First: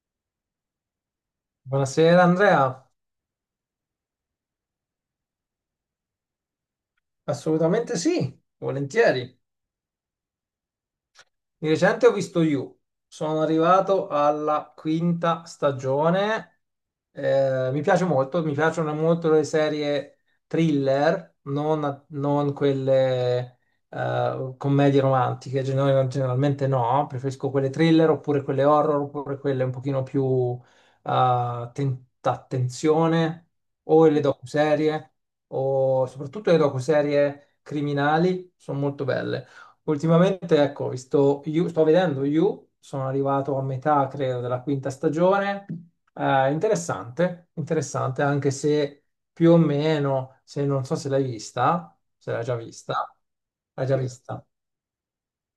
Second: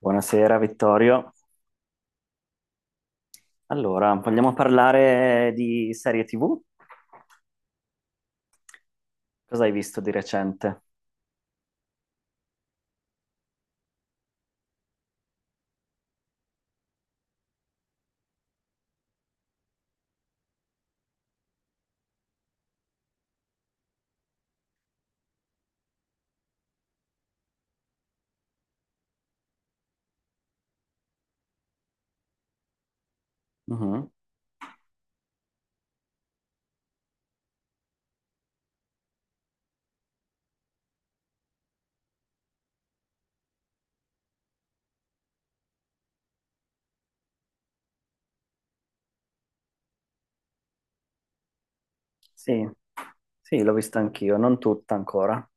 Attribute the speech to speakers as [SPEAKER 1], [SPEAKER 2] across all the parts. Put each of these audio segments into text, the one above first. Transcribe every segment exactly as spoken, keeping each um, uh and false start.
[SPEAKER 1] Buonasera Vittorio.
[SPEAKER 2] Buonasera Andrea,
[SPEAKER 1] Allora, vogliamo parlare di serie ti vu?
[SPEAKER 2] assolutamente sì, volentieri.
[SPEAKER 1] Cosa hai visto di recente?
[SPEAKER 2] Di recente ho visto You, sono arrivato alla quinta stagione, eh, mi piace molto, mi piacciono molto le serie thriller, non, non quelle eh, commedie romantiche, gener- generalmente no, preferisco quelle thriller oppure quelle horror oppure quelle un pochino più eh, ten- attenzione, o
[SPEAKER 1] Mhm.
[SPEAKER 2] le docuserie o soprattutto le docuserie criminali sono molto belle. Ultimamente, ecco, vi sto, You- sto vedendo You, sono arrivato a metà, credo, della quinta stagione. Eh, interessante, interessante, anche se più o meno, se non so se l'hai vista, se l'hai già
[SPEAKER 1] Sì,
[SPEAKER 2] vista,
[SPEAKER 1] sì, l'ho
[SPEAKER 2] l'hai già
[SPEAKER 1] vista anch'io,
[SPEAKER 2] vista.
[SPEAKER 1] non tutta ancora.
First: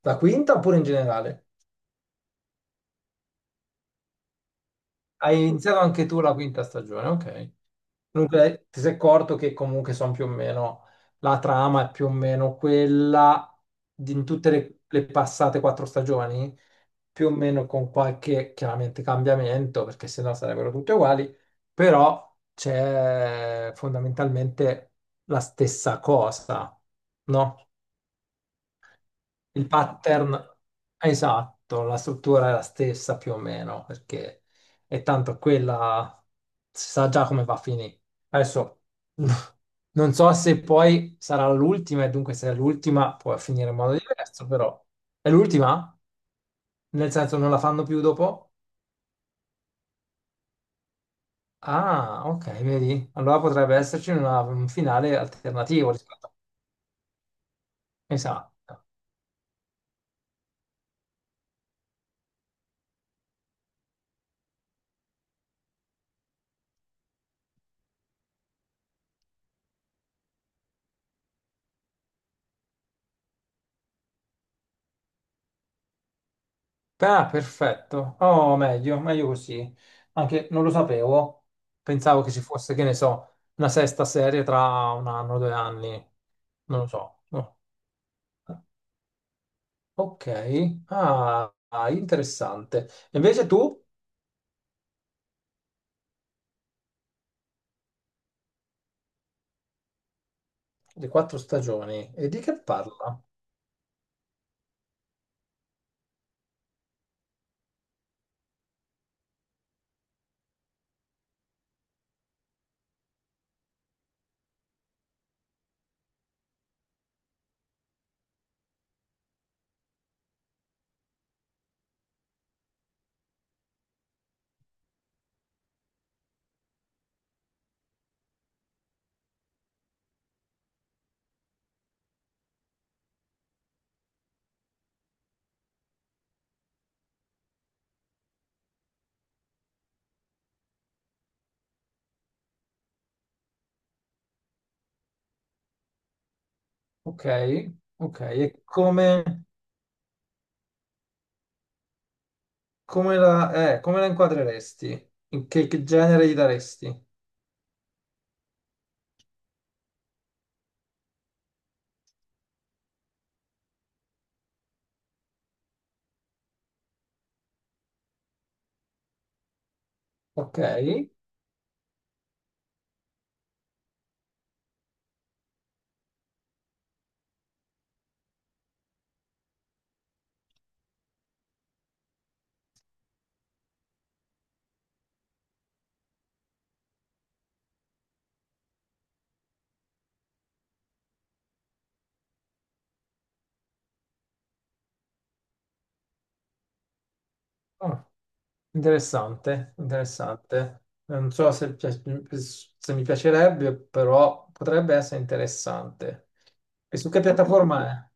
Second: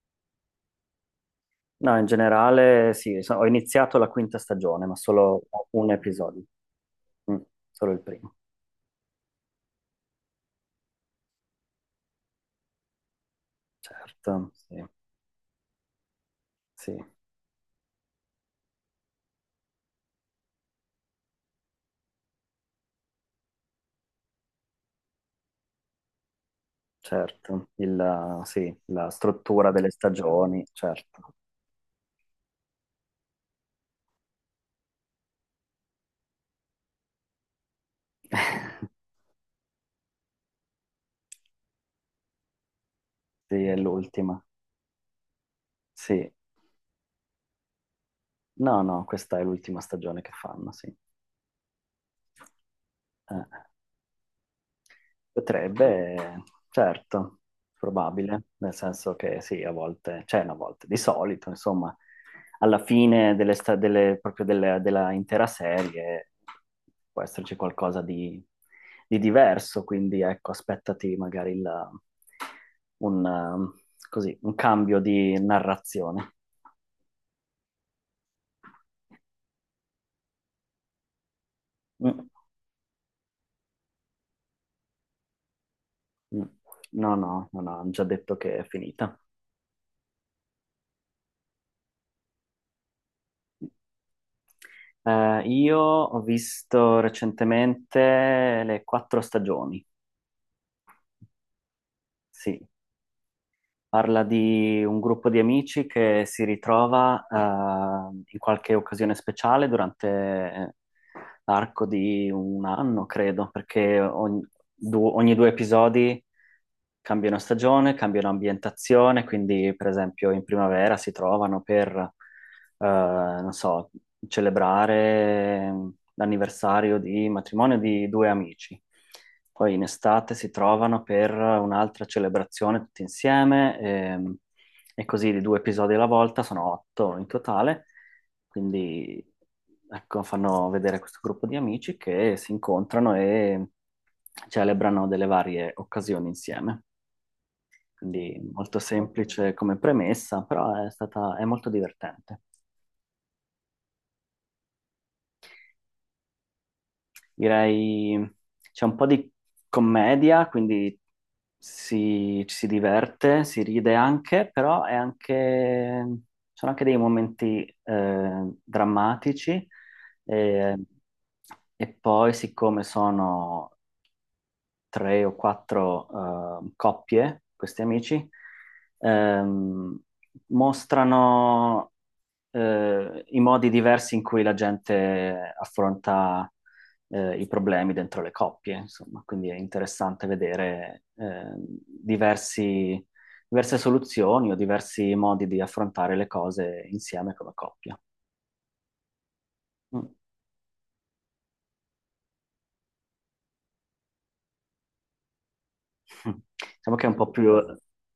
[SPEAKER 2] La quinta oppure in generale?
[SPEAKER 1] No, in generale sì, so- ho iniziato la quinta stagione, ma
[SPEAKER 2] Hai
[SPEAKER 1] solo
[SPEAKER 2] iniziato
[SPEAKER 1] un
[SPEAKER 2] anche tu la
[SPEAKER 1] episodio.
[SPEAKER 2] quinta stagione,
[SPEAKER 1] Mm,
[SPEAKER 2] ok.
[SPEAKER 1] solo il primo,
[SPEAKER 2] Dunque, ti sei accorto che comunque sono più o meno, la trama è più o meno quella di in tutte
[SPEAKER 1] certo,
[SPEAKER 2] le
[SPEAKER 1] sì,
[SPEAKER 2] le passate quattro stagioni?
[SPEAKER 1] sì,
[SPEAKER 2] Più o meno con qualche chiaramente cambiamento, perché sennò sarebbero tutte uguali, però c'è fondamentalmente la stessa cosa, no?
[SPEAKER 1] certo. Il, sì, la
[SPEAKER 2] Il
[SPEAKER 1] struttura delle
[SPEAKER 2] pattern
[SPEAKER 1] stagioni, certo.
[SPEAKER 2] esatto, la struttura è la stessa più o meno, perché è tanto quella, si sa già come va a finire. Adesso non so se poi sarà l'ultima, e dunque se è l'ultima può
[SPEAKER 1] Sì,
[SPEAKER 2] finire
[SPEAKER 1] è
[SPEAKER 2] in modo
[SPEAKER 1] l'ultima.
[SPEAKER 2] diverso, però è l'ultima?
[SPEAKER 1] Sì.
[SPEAKER 2] Nel senso non la fanno più dopo?
[SPEAKER 1] No, no, questa è l'ultima stagione che fanno, sì.
[SPEAKER 2] Ah, ok, vedi? Allora
[SPEAKER 1] Eh.
[SPEAKER 2] potrebbe esserci una- un finale alternativo rispetto a...
[SPEAKER 1] Potrebbe, certo, probabile, nel
[SPEAKER 2] Esatto.
[SPEAKER 1] senso che sì, a volte, cioè no, a volte, di solito, insomma, alla fine delle sta- delle- proprio delle- della intera serie può esserci qualcosa di, di diverso, quindi ecco, aspettati magari il- un, um, così, un cambio di narrazione.
[SPEAKER 2] Ah, perfetto. Oh, meglio, meglio così. Anche non lo sapevo. Pensavo
[SPEAKER 1] Mm,
[SPEAKER 2] che ci fosse, che ne so, una sesta serie tra un anno, due anni.
[SPEAKER 1] mm.
[SPEAKER 2] Non lo
[SPEAKER 1] No,
[SPEAKER 2] so.
[SPEAKER 1] no,
[SPEAKER 2] No.
[SPEAKER 1] no, no, hanno già detto che è finita.
[SPEAKER 2] Ok. Ah, ah, interessante. Invece tu,
[SPEAKER 1] Eh, io ho visto recentemente le quattro stagioni,
[SPEAKER 2] le quattro stagioni, e di che
[SPEAKER 1] sì,
[SPEAKER 2] parla?
[SPEAKER 1] parla di un gruppo di amici che si ritrova eh, in qualche occasione speciale durante arco di un anno, credo, perché ogni, du- ogni due episodi cambiano stagione, cambiano ambientazione, quindi per esempio in primavera si trovano per, eh, non so, celebrare l'anniversario di matrimonio di due amici. Poi in estate si trovano per un'altra celebrazione tutti insieme. Ehm, e così di due episodi alla volta, sono otto in totale, quindi ecco, fanno vedere questo gruppo di amici che si incontrano e celebrano delle varie occasioni insieme.
[SPEAKER 2] Ok, ok.
[SPEAKER 1] Quindi
[SPEAKER 2] E
[SPEAKER 1] molto
[SPEAKER 2] come...
[SPEAKER 1] semplice come premessa, però è stata, è molto divertente.
[SPEAKER 2] Come la, eh, come la inquadreresti? In che, che genere gli daresti?
[SPEAKER 1] Direi c'è un po' di commedia, quindi si, ci si diverte, si ride anche, però è anche, sono anche dei momenti eh, drammatici.
[SPEAKER 2] Ok.
[SPEAKER 1] E, e poi, siccome sono tre o quattro eh, coppie, questi amici, ehm, mostrano eh, i modi diversi in cui la gente affronta eh, i problemi dentro le coppie, insomma, quindi è interessante vedere eh, diversi- diverse soluzioni o diversi modi di affrontare le cose insieme come coppia.
[SPEAKER 2] Oh, interessante,
[SPEAKER 1] Mm.
[SPEAKER 2] interessante. Non so se, pi- se mi piacerebbe, però potrebbe essere interessante.
[SPEAKER 1] Diciamo
[SPEAKER 2] E
[SPEAKER 1] che
[SPEAKER 2] su
[SPEAKER 1] è un
[SPEAKER 2] che
[SPEAKER 1] po' più
[SPEAKER 2] piattaforma è?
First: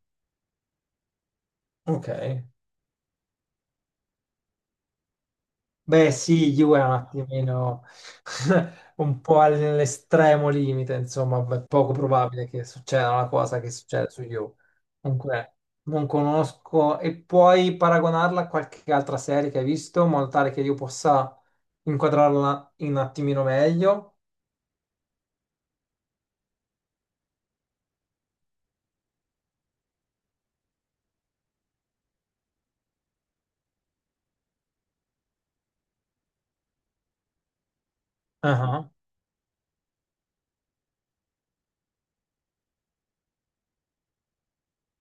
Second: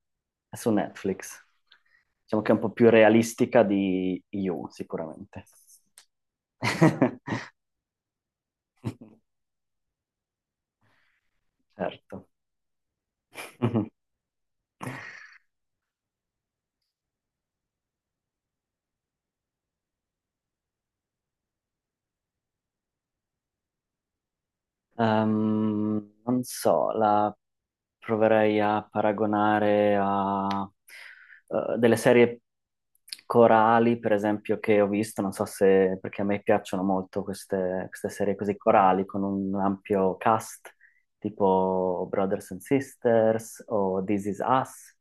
[SPEAKER 1] è su Netflix,
[SPEAKER 2] Ok.
[SPEAKER 1] diciamo che è un po' più realistica di You, sicuramente.
[SPEAKER 2] Beh, sì, Juve è un attimino un po' all'estremo limite, insomma, è poco
[SPEAKER 1] Certo.
[SPEAKER 2] probabile che succeda una cosa che succede su Juve. Comunque, non conosco e puoi paragonarla a qualche altra serie che hai visto, in modo tale che io possa inquadrarla in un attimino meglio.
[SPEAKER 1] Ehm, non so, la proverei a paragonare a eh, delle serie corali, per esempio, che ho visto, non so se, perché a me piacciono molto queste, queste serie così corali, con un ampio cast, tipo Brothers and Sisters o This Is Us,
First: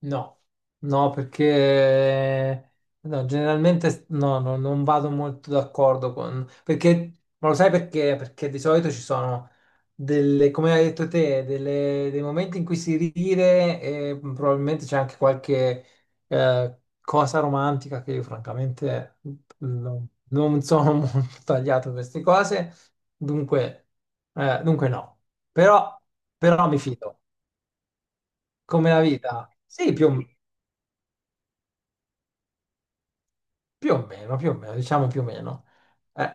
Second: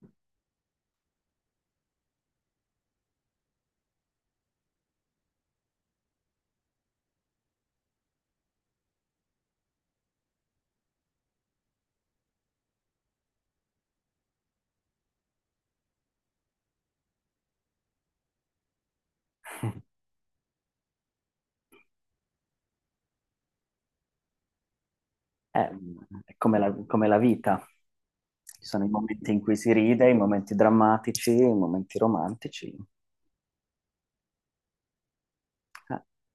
[SPEAKER 2] No, no, perché no, generalmente no, no, non vado molto d'accordo con... Perché, ma lo sai perché? Perché di solito ci sono delle, come hai detto te, delle- dei momenti in cui si ride e probabilmente c'è anche qualche eh, cosa romantica che io francamente non, non sono molto tagliato a queste cose, dunque, eh, dunque no.
[SPEAKER 1] è,
[SPEAKER 2] Però,
[SPEAKER 1] è come
[SPEAKER 2] però
[SPEAKER 1] la,
[SPEAKER 2] mi
[SPEAKER 1] come la
[SPEAKER 2] fido,
[SPEAKER 1] vita. Ci sono i
[SPEAKER 2] come la
[SPEAKER 1] momenti in
[SPEAKER 2] vita.
[SPEAKER 1] cui si
[SPEAKER 2] Sì, più
[SPEAKER 1] ride,
[SPEAKER 2] o
[SPEAKER 1] i
[SPEAKER 2] meno.
[SPEAKER 1] momenti drammatici, i momenti romantici,
[SPEAKER 2] Più o meno, più o meno, diciamo più o meno.
[SPEAKER 1] eh,
[SPEAKER 2] Eh,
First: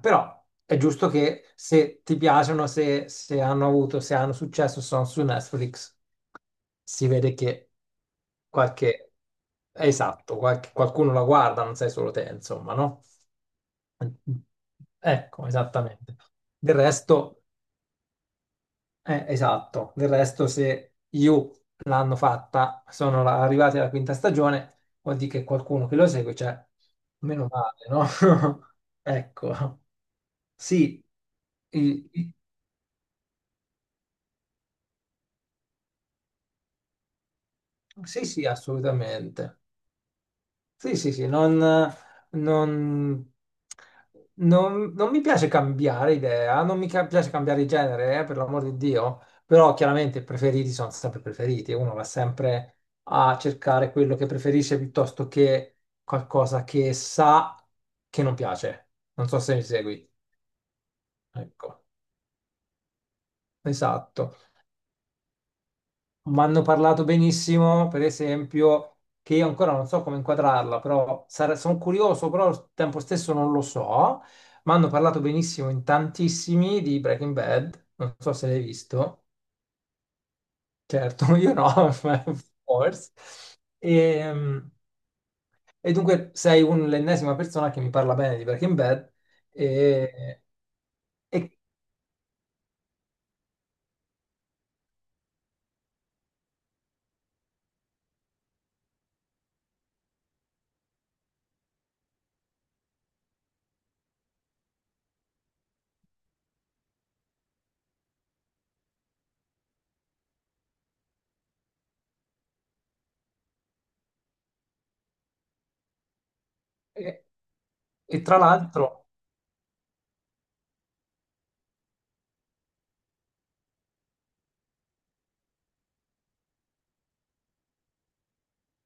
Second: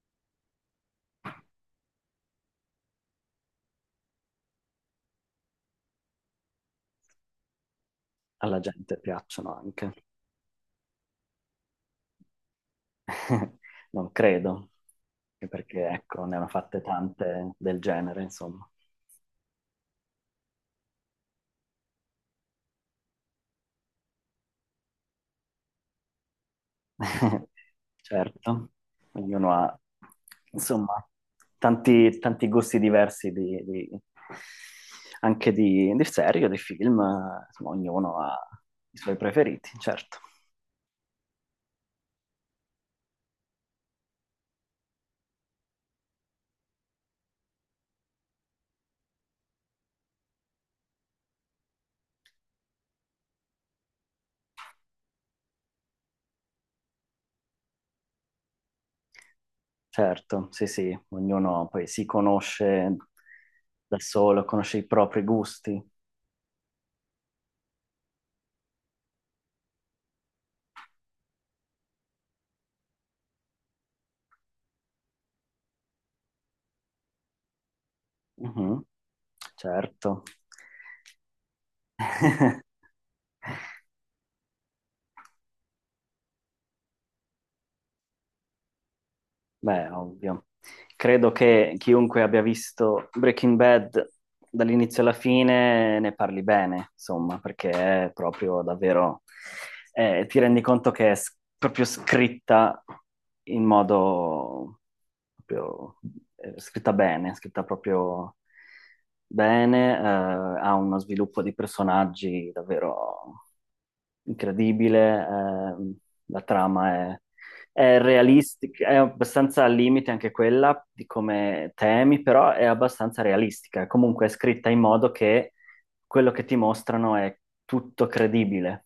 [SPEAKER 2] Però è giusto che se ti piacciono, se, se hanno avuto, se hanno successo, sono su Netflix, si vede che
[SPEAKER 1] alla gente
[SPEAKER 2] qualche...
[SPEAKER 1] piacciono anche.
[SPEAKER 2] Esatto, qualche- qualcuno la guarda, non sei solo te, insomma, no?
[SPEAKER 1] Non credo,
[SPEAKER 2] Ecco,
[SPEAKER 1] anche perché
[SPEAKER 2] esattamente.
[SPEAKER 1] ecco, ne hanno
[SPEAKER 2] Del
[SPEAKER 1] fatte
[SPEAKER 2] resto...
[SPEAKER 1] tante del genere, insomma.
[SPEAKER 2] Eh, esatto, del resto se io l'hanno fatta, sono la- arrivati alla quinta stagione, vuol dire che qualcuno che lo segue c'è, meno male, no?
[SPEAKER 1] Certo, ognuno ha,
[SPEAKER 2] Ecco, sì,
[SPEAKER 1] insomma,
[SPEAKER 2] I-
[SPEAKER 1] tanti,
[SPEAKER 2] i-
[SPEAKER 1] tanti gusti diversi di, di- anche di, di serie, o di film, eh, insomma, ognuno
[SPEAKER 2] sì,
[SPEAKER 1] ha
[SPEAKER 2] sì,
[SPEAKER 1] i suoi
[SPEAKER 2] assolutamente.
[SPEAKER 1] preferiti, certo.
[SPEAKER 2] Sì, sì, sì, non, non- non- non mi piace cambiare idea, non mi ca- piace cambiare genere, eh, per l'amor di Dio, però chiaramente i preferiti sono sempre preferiti, uno va sempre a cercare quello che preferisce piuttosto che qualcosa che sa che non piace. Non so se mi segui.
[SPEAKER 1] Certo, sì, sì, ognuno
[SPEAKER 2] Ecco,
[SPEAKER 1] poi si conosce da
[SPEAKER 2] esatto.
[SPEAKER 1] solo, conosce i propri gusti.
[SPEAKER 2] Mi hanno parlato benissimo, per esempio, che io ancora non so come inquadrarla, però sare- sono curioso, però al tempo stesso non lo so. Mi hanno parlato benissimo in tantissimi di Breaking Bad, non so se l'hai
[SPEAKER 1] Mhm.
[SPEAKER 2] visto,
[SPEAKER 1] Certo.
[SPEAKER 2] certo, io no, ma forse. E, e dunque sei un- l'ennesima persona che mi parla bene di Breaking Bad
[SPEAKER 1] Beh,
[SPEAKER 2] e,
[SPEAKER 1] ovvio. Credo
[SPEAKER 2] e-
[SPEAKER 1] che chiunque abbia visto Breaking Bad dall'inizio alla fine ne parli bene, insomma, perché è proprio davvero… eh, ti rendi conto che è s- proprio scritta in modo… proprio, eh, scritta bene, scritta proprio bene, eh, ha uno sviluppo di personaggi davvero incredibile. Ehm, la trama è,
[SPEAKER 2] e-
[SPEAKER 1] è
[SPEAKER 2] e tra
[SPEAKER 1] realistica, è
[SPEAKER 2] l'altro...
[SPEAKER 1] abbastanza al limite anche quella di come temi, però è abbastanza realistica. Comunque è scritta in modo che quello che ti mostrano è tutto credibile.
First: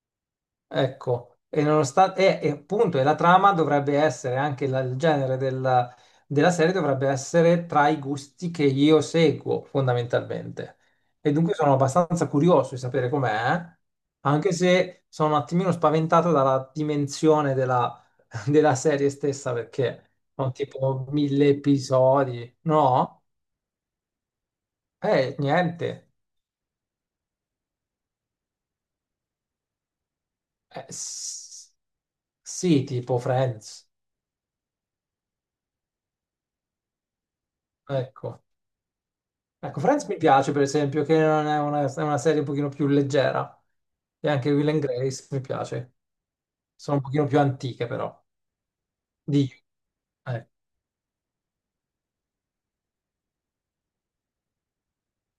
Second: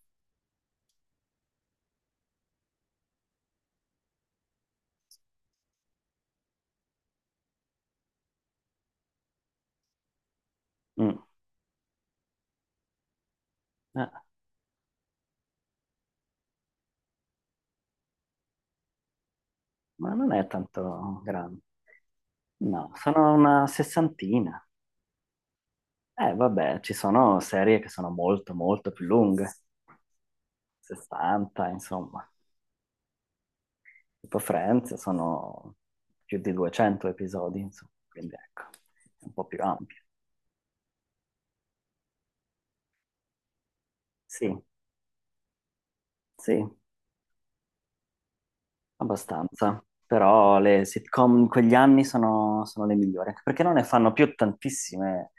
[SPEAKER 2] Ecco, e nonostante, e, e appunto, e la trama dovrebbe essere anche la- il genere della, della serie dovrebbe essere tra i gusti che io seguo fondamentalmente.
[SPEAKER 1] Mm.
[SPEAKER 2] E dunque sono abbastanza curioso di sapere com'è,
[SPEAKER 1] Eh,
[SPEAKER 2] anche se sono un attimino spaventato dalla dimensione della, della serie stessa perché
[SPEAKER 1] ma non è
[SPEAKER 2] sono tipo
[SPEAKER 1] tanto
[SPEAKER 2] mille
[SPEAKER 1] grande.
[SPEAKER 2] episodi,
[SPEAKER 1] No,
[SPEAKER 2] no?
[SPEAKER 1] sono una sessantina.
[SPEAKER 2] Eh, niente.
[SPEAKER 1] Eh, vabbè, ci sono serie che sono molto, molto più lunghe,
[SPEAKER 2] Eh,
[SPEAKER 1] sessanta,
[SPEAKER 2] s-
[SPEAKER 1] insomma.
[SPEAKER 2] sì, tipo Friends,
[SPEAKER 1] Tipo Friends sono più di duecento episodi, insomma, quindi
[SPEAKER 2] ecco.
[SPEAKER 1] ecco, è un po' più
[SPEAKER 2] Ecco,
[SPEAKER 1] ampio.
[SPEAKER 2] Friends mi piace per esempio, che non è una, è una serie un pochino più leggera. E anche
[SPEAKER 1] Sì,
[SPEAKER 2] Will and Grace mi piace.
[SPEAKER 1] sì,
[SPEAKER 2] Sono un pochino più antiche però. Di...
[SPEAKER 1] abbastanza.
[SPEAKER 2] eh.
[SPEAKER 1] Però le sitcom in quegli anni sono, sono le migliori, anche perché non ne fanno più tantissime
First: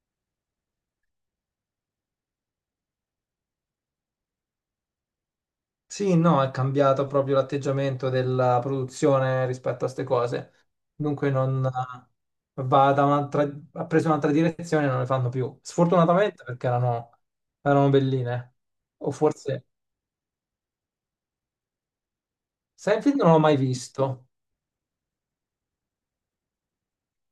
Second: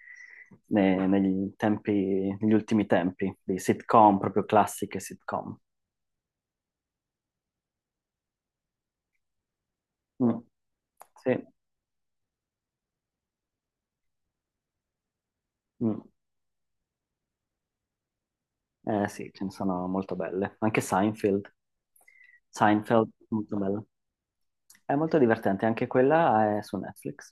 [SPEAKER 1] ne- negli tempi, negli ultimi tempi, di sitcom, proprio classiche sitcom.
[SPEAKER 2] Sì, no, è cambiato proprio l'atteggiamento della produzione rispetto a queste
[SPEAKER 1] Mm.
[SPEAKER 2] cose. Dunque
[SPEAKER 1] Sì.
[SPEAKER 2] non eh, va da un'altra... ha preso un'altra direzione e non le fanno più.
[SPEAKER 1] Mm.
[SPEAKER 2] Sfortunatamente perché erano, erano belline.
[SPEAKER 1] Eh
[SPEAKER 2] O
[SPEAKER 1] sì, ce ne
[SPEAKER 2] forse...
[SPEAKER 1] sono molto belle. Anche Seinfeld. Seinfeld,
[SPEAKER 2] Seinfeld non l'ho
[SPEAKER 1] molto
[SPEAKER 2] mai
[SPEAKER 1] bella.
[SPEAKER 2] visto.
[SPEAKER 1] È molto divertente, anche quella è su Netflix,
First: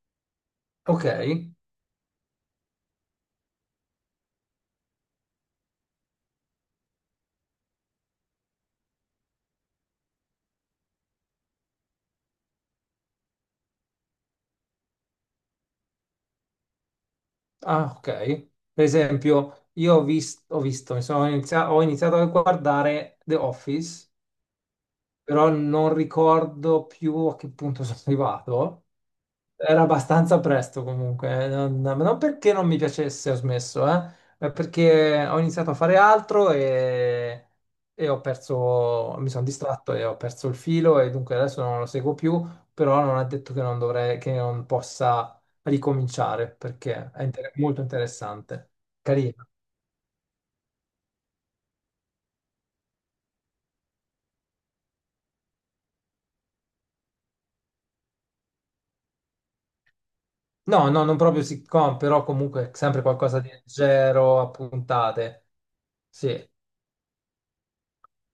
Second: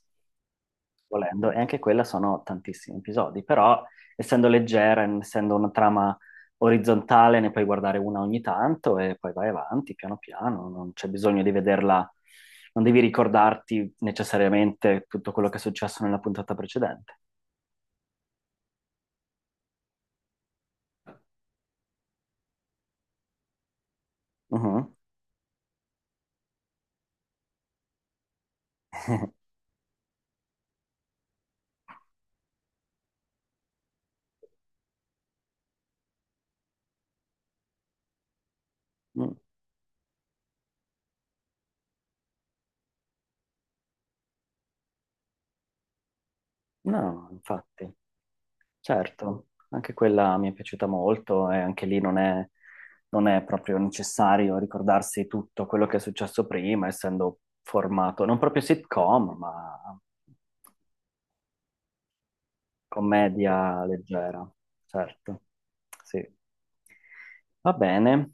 [SPEAKER 2] Ok.
[SPEAKER 1] volendo, e anche quella sono tantissimi episodi, però essendo leggera, essendo una trama orizzontale, ne puoi guardare una ogni tanto e poi vai avanti piano piano, non c'è bisogno di vederla, non devi ricordarti necessariamente tutto quello che è successo nella puntata precedente.
[SPEAKER 2] Ah, ok. Per esempio, io ho vis- ho visto, mi sono inizia- ho iniziato a guardare The Office,
[SPEAKER 1] Mhm.
[SPEAKER 2] però non ricordo più a che punto sono arrivato. Era abbastanza presto comunque, eh, non, ma non perché non mi piacesse, ho smesso, eh, ma perché ho iniziato a fare altro e, e ho perso, mi
[SPEAKER 1] Mm.
[SPEAKER 2] sono distratto e ho perso il filo e dunque adesso non lo seguo più, però non è detto che non dovrei, che non possa ricominciare perché è
[SPEAKER 1] No,
[SPEAKER 2] inter- molto
[SPEAKER 1] infatti.
[SPEAKER 2] interessante, carino.
[SPEAKER 1] Certo, anche quella mi è piaciuta molto e anche lì non è, non è proprio necessario ricordarsi tutto quello che è successo prima, essendo formato non proprio sitcom, ma
[SPEAKER 2] No, no, non proprio sitcom, però comunque sempre qualcosa di
[SPEAKER 1] commedia
[SPEAKER 2] leggero,
[SPEAKER 1] leggera,
[SPEAKER 2] a
[SPEAKER 1] certo.
[SPEAKER 2] puntate.
[SPEAKER 1] Sì.
[SPEAKER 2] Sì,
[SPEAKER 1] Va bene,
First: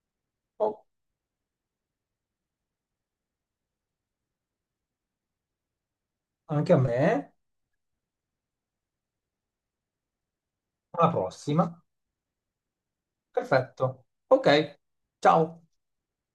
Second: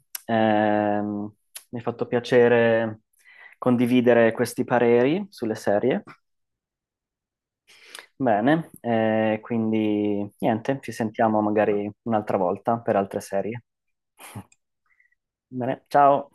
[SPEAKER 2] oh,
[SPEAKER 1] ehm, mi è fatto piacere condividere questi pareri sulle serie.
[SPEAKER 2] anche a me.
[SPEAKER 1] Bene, eh, quindi niente, ci
[SPEAKER 2] Alla
[SPEAKER 1] sentiamo
[SPEAKER 2] prossima.
[SPEAKER 1] magari un'altra volta per altre serie.
[SPEAKER 2] Perfetto. Ok, ciao.
[SPEAKER 1] Bene, ciao.